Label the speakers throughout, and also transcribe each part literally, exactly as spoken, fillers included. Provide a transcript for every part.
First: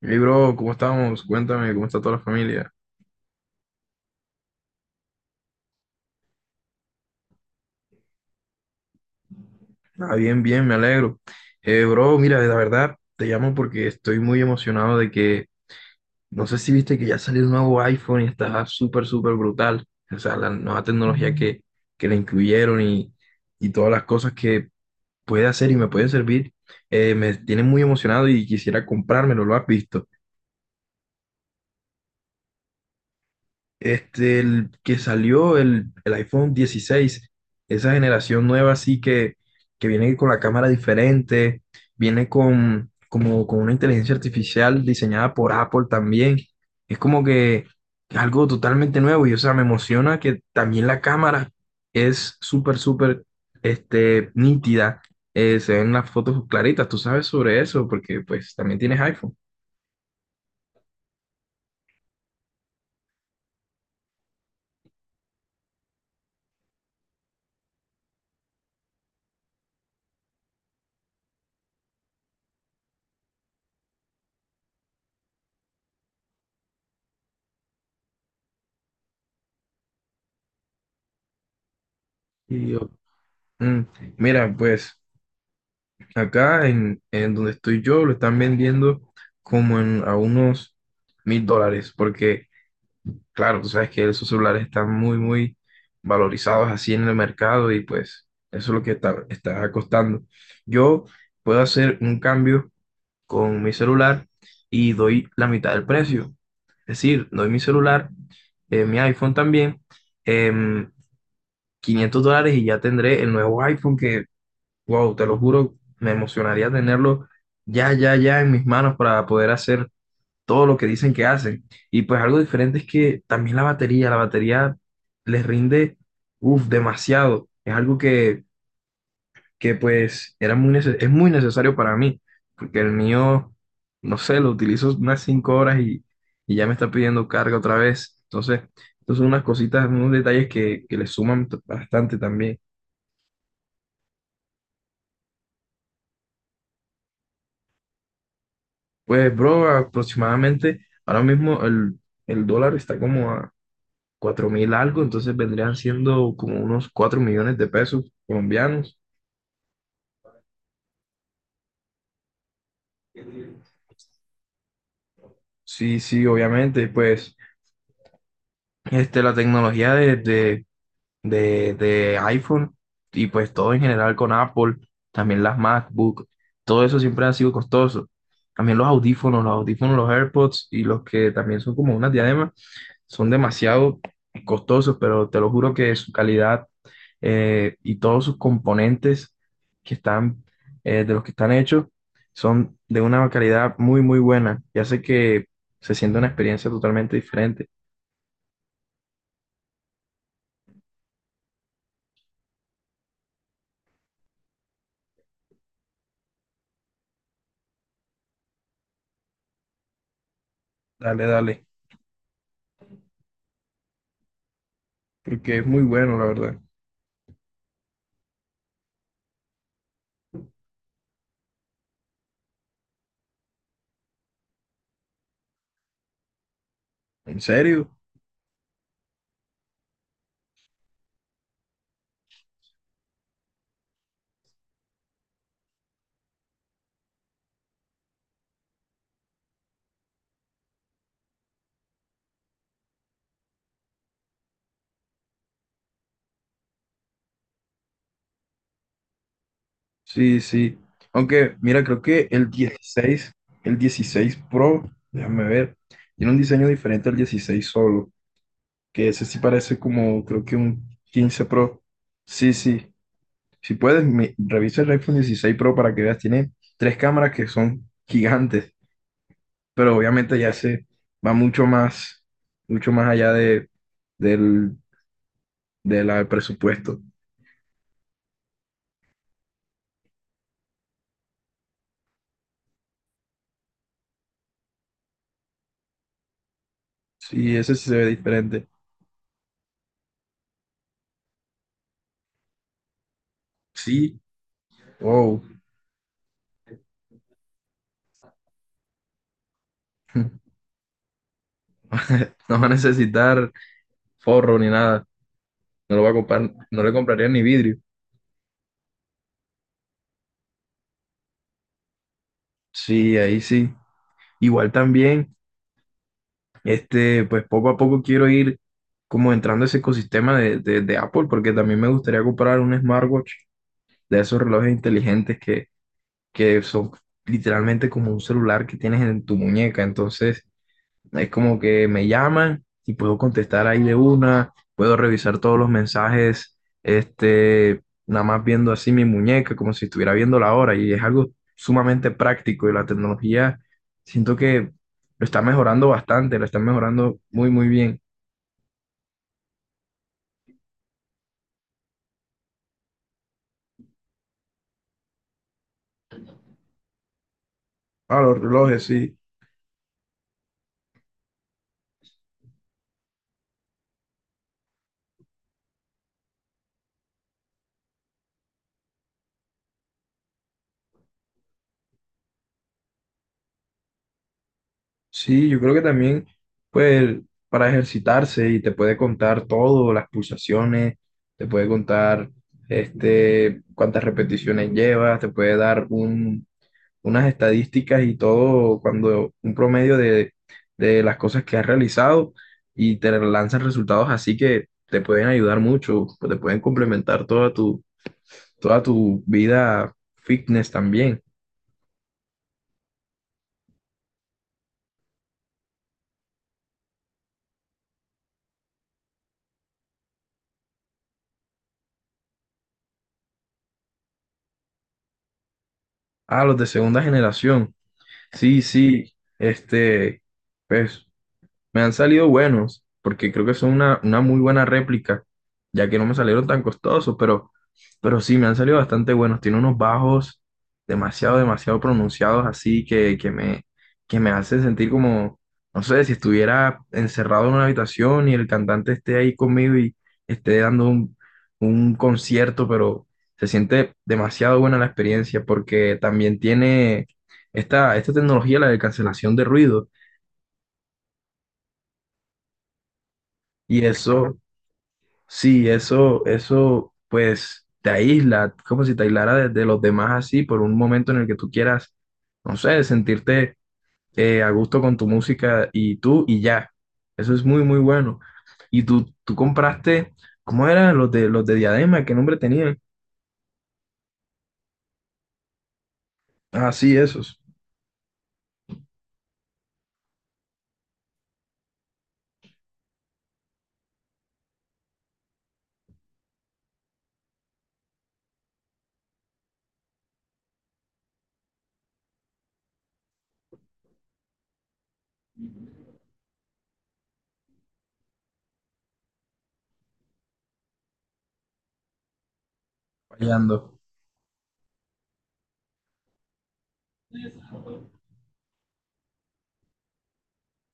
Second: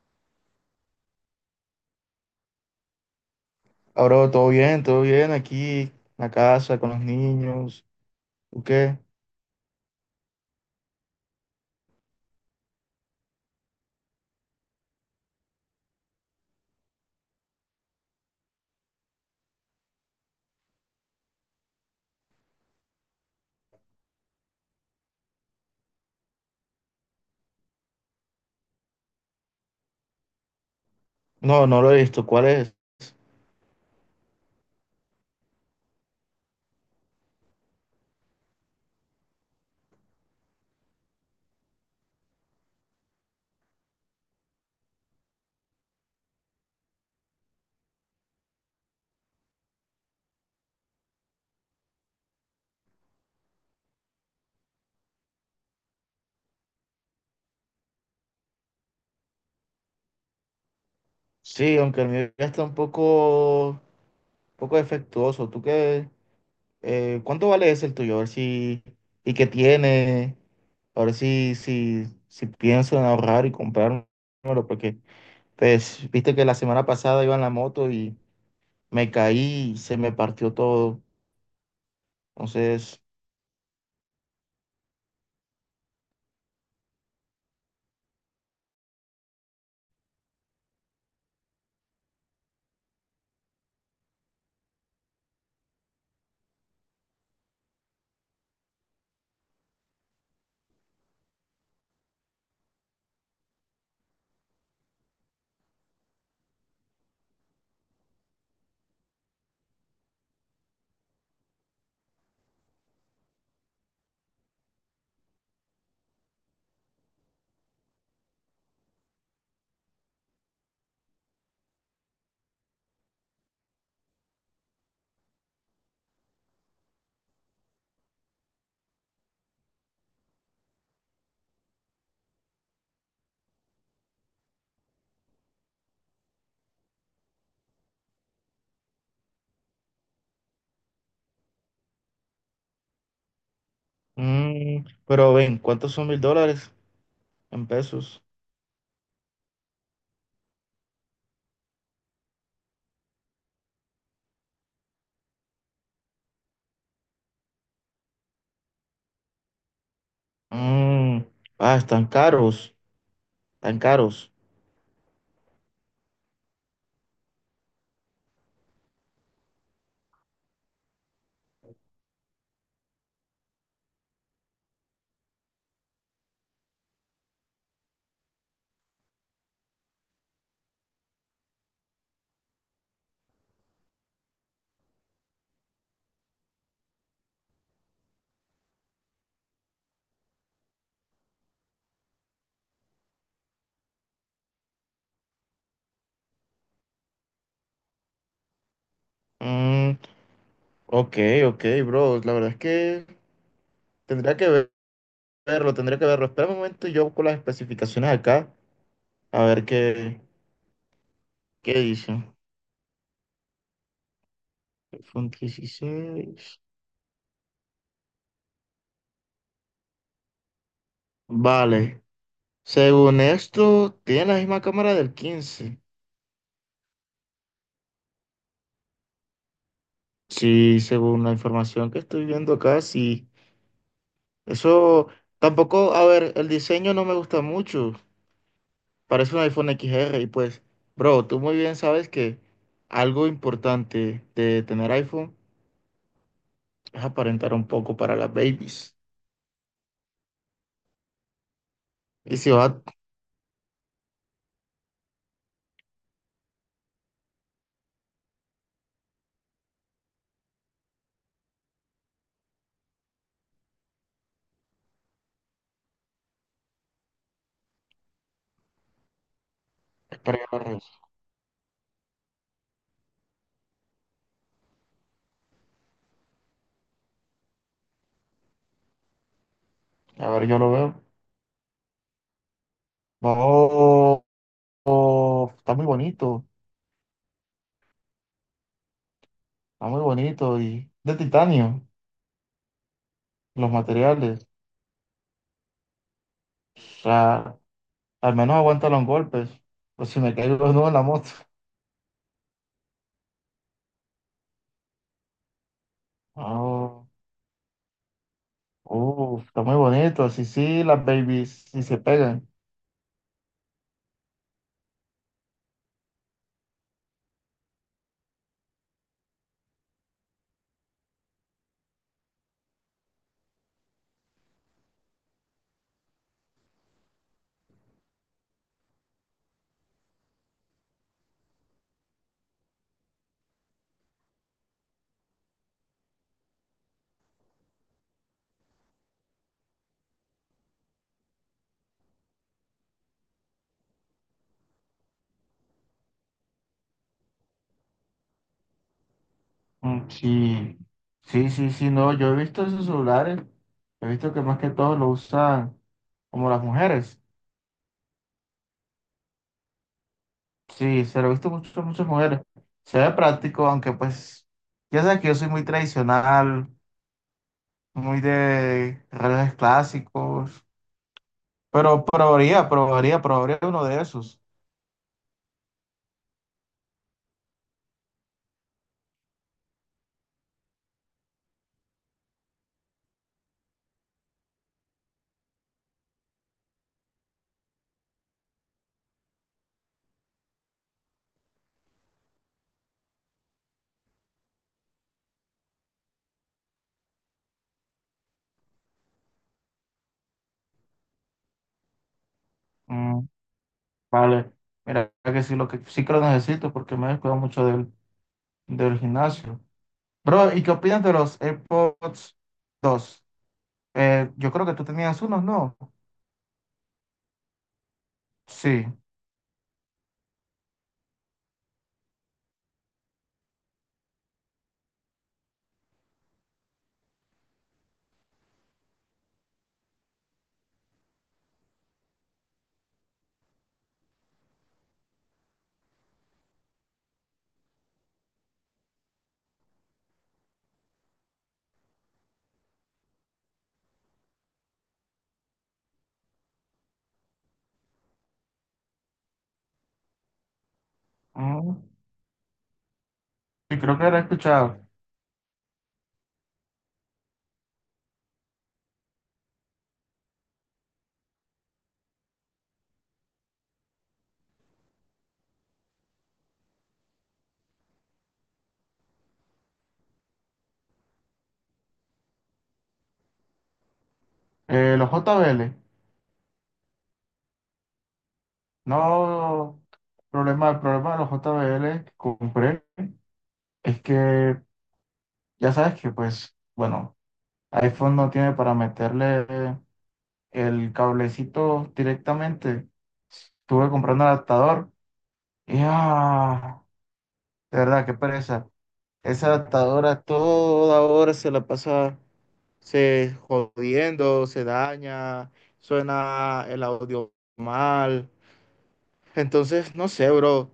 Speaker 1: Hey, bro, ¿cómo estamos? Cuéntame, ¿cómo está toda la familia?
Speaker 2: Ahora todo bien, todo bien aquí en la casa con los niños. ¿Tú qué?
Speaker 1: Ah, bien, bien, me alegro. Eh, bro, mira, la verdad, te llamo porque estoy muy emocionado de que, no sé si viste que ya salió el nuevo iPhone y está súper, súper brutal. O sea, la nueva tecnología que, que le incluyeron y, y todas las cosas que puede hacer y me puede servir, eh, me tiene muy emocionado y quisiera comprármelo, ¿lo has visto?
Speaker 2: No, no lo he visto. ¿Cuál es?
Speaker 1: Este, el que salió el, el iPhone dieciséis esa generación nueva así que, que viene con la cámara diferente, viene con, como, con una inteligencia artificial diseñada por Apple también. Es como que algo totalmente nuevo y o sea, me emociona que también la cámara es súper, súper este, nítida. Eh, se ven las fotos claritas, tú sabes sobre eso porque pues también tienes iPhone.
Speaker 2: Sí, aunque el mío ya está un poco, un poco defectuoso. ¿Tú qué? Eh, ¿cuánto vale ese el tuyo? A ver si, y qué tiene. A ver si, si, si pienso en ahorrar y comprármelo, porque pues viste que la semana pasada iba en la moto y me caí y se me partió todo.
Speaker 1: Y yo,
Speaker 2: Entonces,
Speaker 1: Mm, mira, pues acá en, en donde estoy yo lo están vendiendo como en, a unos mil dólares, porque claro, tú sabes que esos celulares están muy, muy valorizados así en el mercado y pues eso es lo que está, está costando. Yo puedo hacer un cambio con mi celular y doy la mitad del precio. Es decir, doy mi celular, eh, mi iPhone también, em, quinientos dólares y ya tendré el nuevo iPhone que wow, te lo juro, me emocionaría tenerlo ya, ya, ya en mis manos para poder hacer todo lo que dicen que hacen. Y pues algo diferente es que también la batería, la batería les rinde, uff, demasiado. Es algo que, que pues era muy nece- es muy necesario para mí, porque el mío, no sé, lo utilizo unas cinco horas y, y ya me está pidiendo carga otra vez. Entonces, entonces son unas cositas, unos detalles que, que le suman t- bastante también.
Speaker 2: mm, pero ven, ¿cuántos son mil dólares en pesos?
Speaker 1: Pues, bro, aproximadamente ahora mismo el, el dólar está como a cuatro mil algo, entonces vendrían siendo como unos cuatro millones de pesos colombianos.
Speaker 2: Mm, ah, están caros, tan caros.
Speaker 1: Sí, sí, obviamente, pues este, la tecnología de, de, de, de iPhone y pues todo en general con Apple, también las MacBook, todo eso siempre ha sido costoso. También los audífonos, los audífonos, los AirPods y los que también son como unas diademas, son demasiado costosos, pero te lo juro que su calidad eh, y todos sus componentes que están, eh, de los que están hechos, son de una calidad muy, muy buena y hace que se sienta una experiencia totalmente diferente.
Speaker 2: Mm, OK, OK, bro. La verdad es que tendría que ver- verlo, tendría que verlo. Espera un momento, yo busco las especificaciones acá, a ver qué,
Speaker 1: Dale, dale,
Speaker 2: qué dice. iPhone
Speaker 1: porque es muy bueno, la
Speaker 2: dieciséis.
Speaker 1: verdad.
Speaker 2: Vale. Según esto, tiene la misma cámara del quince.
Speaker 1: ¿En serio?
Speaker 2: Sí, según la información que estoy viendo acá, sí. Eso tampoco, a ver, el diseño no me gusta mucho. Parece un iPhone X R y pues, bro, tú muy bien sabes que algo importante de tener iPhone es aparentar un poco para las babies.
Speaker 1: Sí, sí. Aunque, mira, creo que
Speaker 2: Y
Speaker 1: el
Speaker 2: si va,
Speaker 1: dieciséis el dieciséis Pro, déjame ver, tiene un diseño diferente al dieciséis solo. Que ese sí parece como, creo que un quince Pro. Sí, sí. Si puedes, me- revisa el iPhone dieciséis Pro para que veas. Tiene tres cámaras que son gigantes, pero obviamente
Speaker 2: espera,
Speaker 1: ya
Speaker 2: yo lo
Speaker 1: se
Speaker 2: reviso.
Speaker 1: va mucho más, mucho más allá de, del, de la- del presupuesto.
Speaker 2: A ver, yo lo veo. Oh, oh, está muy bonito,
Speaker 1: Sí, ese sí se ve diferente.
Speaker 2: está muy bonito y de titanio, los
Speaker 1: Sí,
Speaker 2: materiales.
Speaker 1: wow.
Speaker 2: O sea, al menos aguanta los golpes. Pues si me caigo de nuevo en la moto.
Speaker 1: No va a necesitar forro ni nada. No lo va a comprar, no le compraría ni vidrio.
Speaker 2: Oh, uh, está muy bonito, así sí, las babies, si se pegan.
Speaker 1: Sí, ahí sí. Igual también. Este, pues poco a poco quiero ir como entrando a ese ecosistema de, de- de Apple, porque también me gustaría comprar un smartwatch de esos relojes inteligentes que, que son literalmente como un celular que tienes en tu muñeca. Entonces, es como que me llaman y puedo contestar ahí de una, puedo revisar todos los mensajes, este, nada más viendo así mi muñeca, como si estuviera viendo la hora, y es algo sumamente práctico y la tecnología siento que lo está mejorando bastante, la está mejorando muy, muy bien.
Speaker 2: Mm, sí, sí, sí, sí, no, yo he visto esos celulares, he visto que más que todo lo usan como las mujeres.
Speaker 1: Ah, los relojes, sí.
Speaker 2: Sí, se lo he visto mucho, muchas mujeres. Se ve práctico, aunque pues, ya sabes que yo soy muy tradicional, muy de relojes clásicos, pero probaría, probaría, probaría uno de esos.
Speaker 1: Sí, yo creo que también, pues, para ejercitarse y te puede contar todo, las pulsaciones, te puede contar, este, cuántas repeticiones llevas, te puede dar un, unas estadísticas y todo, cuando un promedio de, de las cosas que has realizado y te lanzan resultados así que te pueden ayudar mucho, te pueden complementar toda tu, toda tu vida fitness también.
Speaker 2: Mm, vale, mira que sí, lo que sí que lo necesito porque me he descuidado mucho del, del gimnasio. Bro, ¿y qué opinas de los AirPods dos? Eh, yo creo que tú tenías unos, ¿no?
Speaker 1: Ah, los de segunda generación. Sí,
Speaker 2: Sí.
Speaker 1: sí, este, pues me han salido buenos, porque creo que son una, una muy buena réplica, ya que no me salieron tan costosos, pero, pero sí, me han salido bastante buenos. Tiene unos bajos demasiado, demasiado pronunciados, así que, que me, que me hace sentir como, no sé, si estuviera encerrado en una habitación y el cantante esté ahí conmigo y esté dando un, un concierto, pero se siente demasiado buena la experiencia, porque también tiene esta, esta tecnología, la de cancelación de ruido,
Speaker 2: Mm, sí,
Speaker 1: y
Speaker 2: creo que era
Speaker 1: eso.
Speaker 2: escuchado.
Speaker 1: Sí, eso, eso, pues te aísla, como si te aislara de, de los demás así por un momento en el que tú quieras, no sé, sentirte eh, a gusto con tu música y tú y ya. Eso es muy, muy bueno. Y tú, tú compraste, ¿cómo eran los de los de Diadema? ¿Qué nombre tenían?
Speaker 2: Eh, los J B L.
Speaker 1: Ah, sí, esos.
Speaker 2: No, problema, el problema de los J B L que compré es que ya sabes que, pues, bueno, iPhone no tiene para meterle el cablecito directamente. Estuve comprando un adaptador y, ah, de verdad, qué pereza. Esa adaptadora toda hora se la pasa se
Speaker 1: Fallando.
Speaker 2: jodiendo, se daña, suena el audio mal. Entonces, no sé, bro.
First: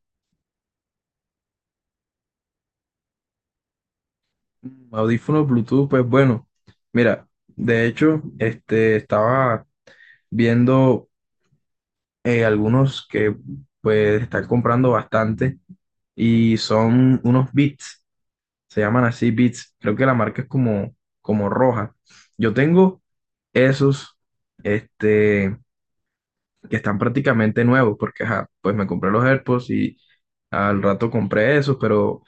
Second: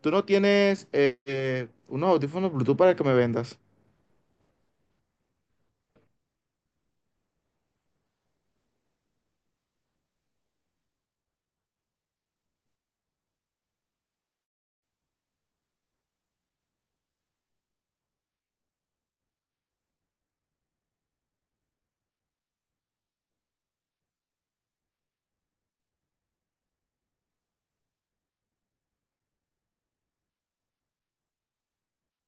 Speaker 2: Tú no tienes eh, eh, unos audífonos Bluetooth para que me vendas.
Speaker 1: Audífonos Bluetooth, pues bueno. Mira, de hecho, este, estaba viendo eh, algunos que pues están comprando bastante y son unos Beats se llaman así Beats creo que la marca es como, como roja. Yo tengo esos, este, que están prácticamente nuevos, porque ajá, pues me compré los AirPods y al rato compré esos, pero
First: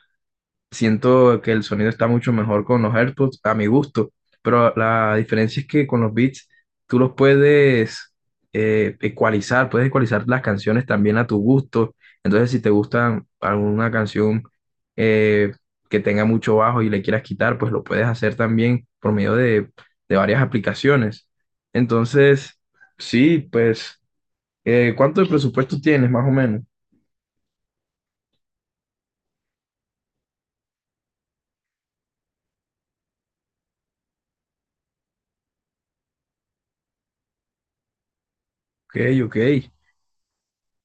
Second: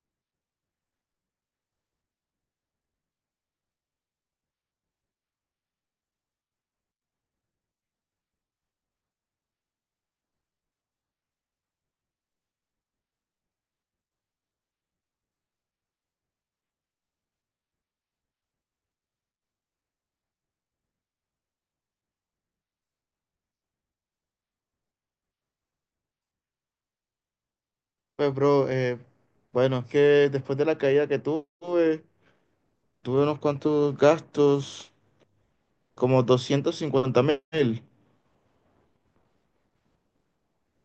Speaker 1: siento que el sonido está mucho mejor con los AirPods, a mi gusto, pero la diferencia es que con los beats tú los puedes eh, ecualizar, puedes ecualizar las canciones también a tu gusto. Entonces, si te gusta alguna canción eh, que tenga mucho bajo y le quieras quitar, pues lo puedes hacer también por medio de, de varias aplicaciones. Entonces, sí, pues, eh, ¿cuánto de presupuesto tienes más o menos?
Speaker 2: Pues, bro, eh, bueno, es que después de la caída que tuve, tuve unos cuantos gastos, como doscientos cincuenta mil.
Speaker 1: Ok, ok.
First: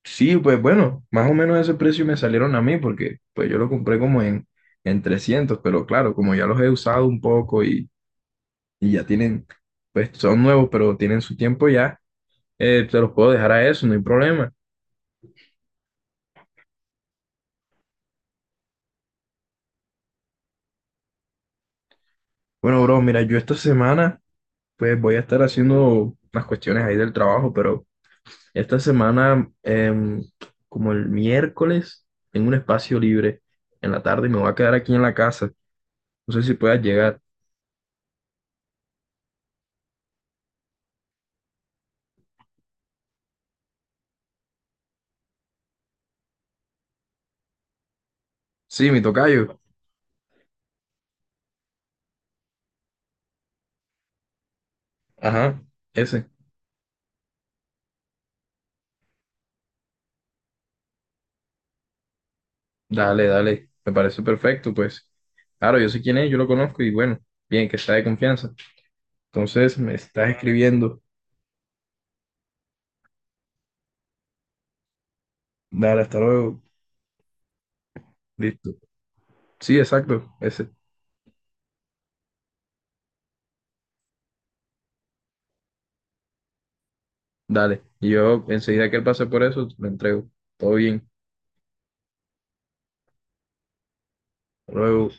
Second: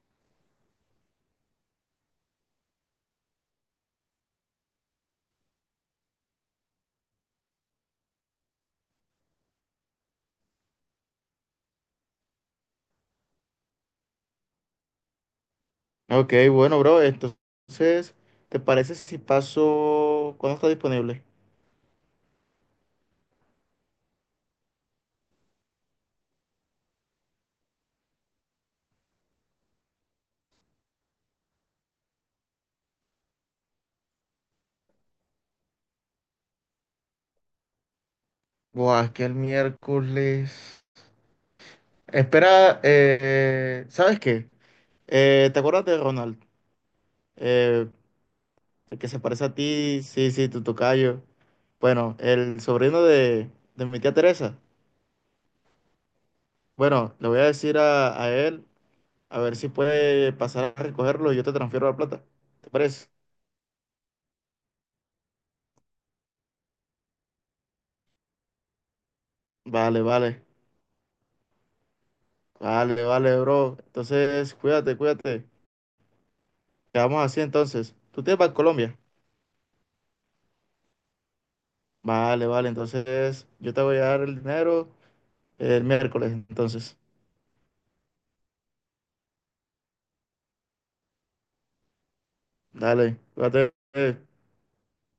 Speaker 1: Sí, pues bueno, más o menos ese precio me salieron a mí porque pues yo lo compré como en, en trescientos, pero claro, como ya los he usado un poco y, y ya tienen, pues son nuevos, pero tienen su tiempo ya, eh, te los puedo dejar a eso, no hay problema.
Speaker 2: OK, bueno, bro, entonces, ¿te parece si paso, cuándo está disponible?
Speaker 1: Bueno, bro, mira, yo esta semana pues voy a estar haciendo unas cuestiones ahí del trabajo, pero esta semana, em, como el miércoles, tengo un espacio libre en la tarde y me voy a quedar aquí en la casa. No sé si puedas llegar.
Speaker 2: Buah, es que el miércoles. Espera, eh, eh, ¿sabes qué? Eh, ¿te acuerdas de Ronald? Eh,
Speaker 1: Sí,
Speaker 2: el
Speaker 1: mi
Speaker 2: que se parece a
Speaker 1: tocayo.
Speaker 2: ti, sí, sí, tu tocayo. Bueno, el sobrino de, de mi tía Teresa.
Speaker 1: Ajá. Ese.
Speaker 2: Bueno, le voy a decir a, a él a ver si puede pasar a recogerlo y yo te transfiero la plata. ¿Te parece?
Speaker 1: Dale, dale, me parece perfecto, pues. Claro, yo sé quién es, yo lo conozco y bueno, bien, que sea de confianza. Entonces, me
Speaker 2: Vale,
Speaker 1: estás
Speaker 2: vale,
Speaker 1: escribiendo.
Speaker 2: vale, vale, bro. Entonces, cuídate, cuídate.
Speaker 1: Dale, hasta luego.
Speaker 2: Quedamos así entonces. ¿Tú tienes para
Speaker 1: Listo.
Speaker 2: Colombia?
Speaker 1: Sí, exacto, ese.
Speaker 2: Vale, vale, entonces yo te voy a dar el dinero el miércoles, entonces.
Speaker 1: Dale. Y yo enseguida que él pase por eso, me entrego. Todo bien.
Speaker 2: Dale, cuídate. eh.
Speaker 1: Hasta luego.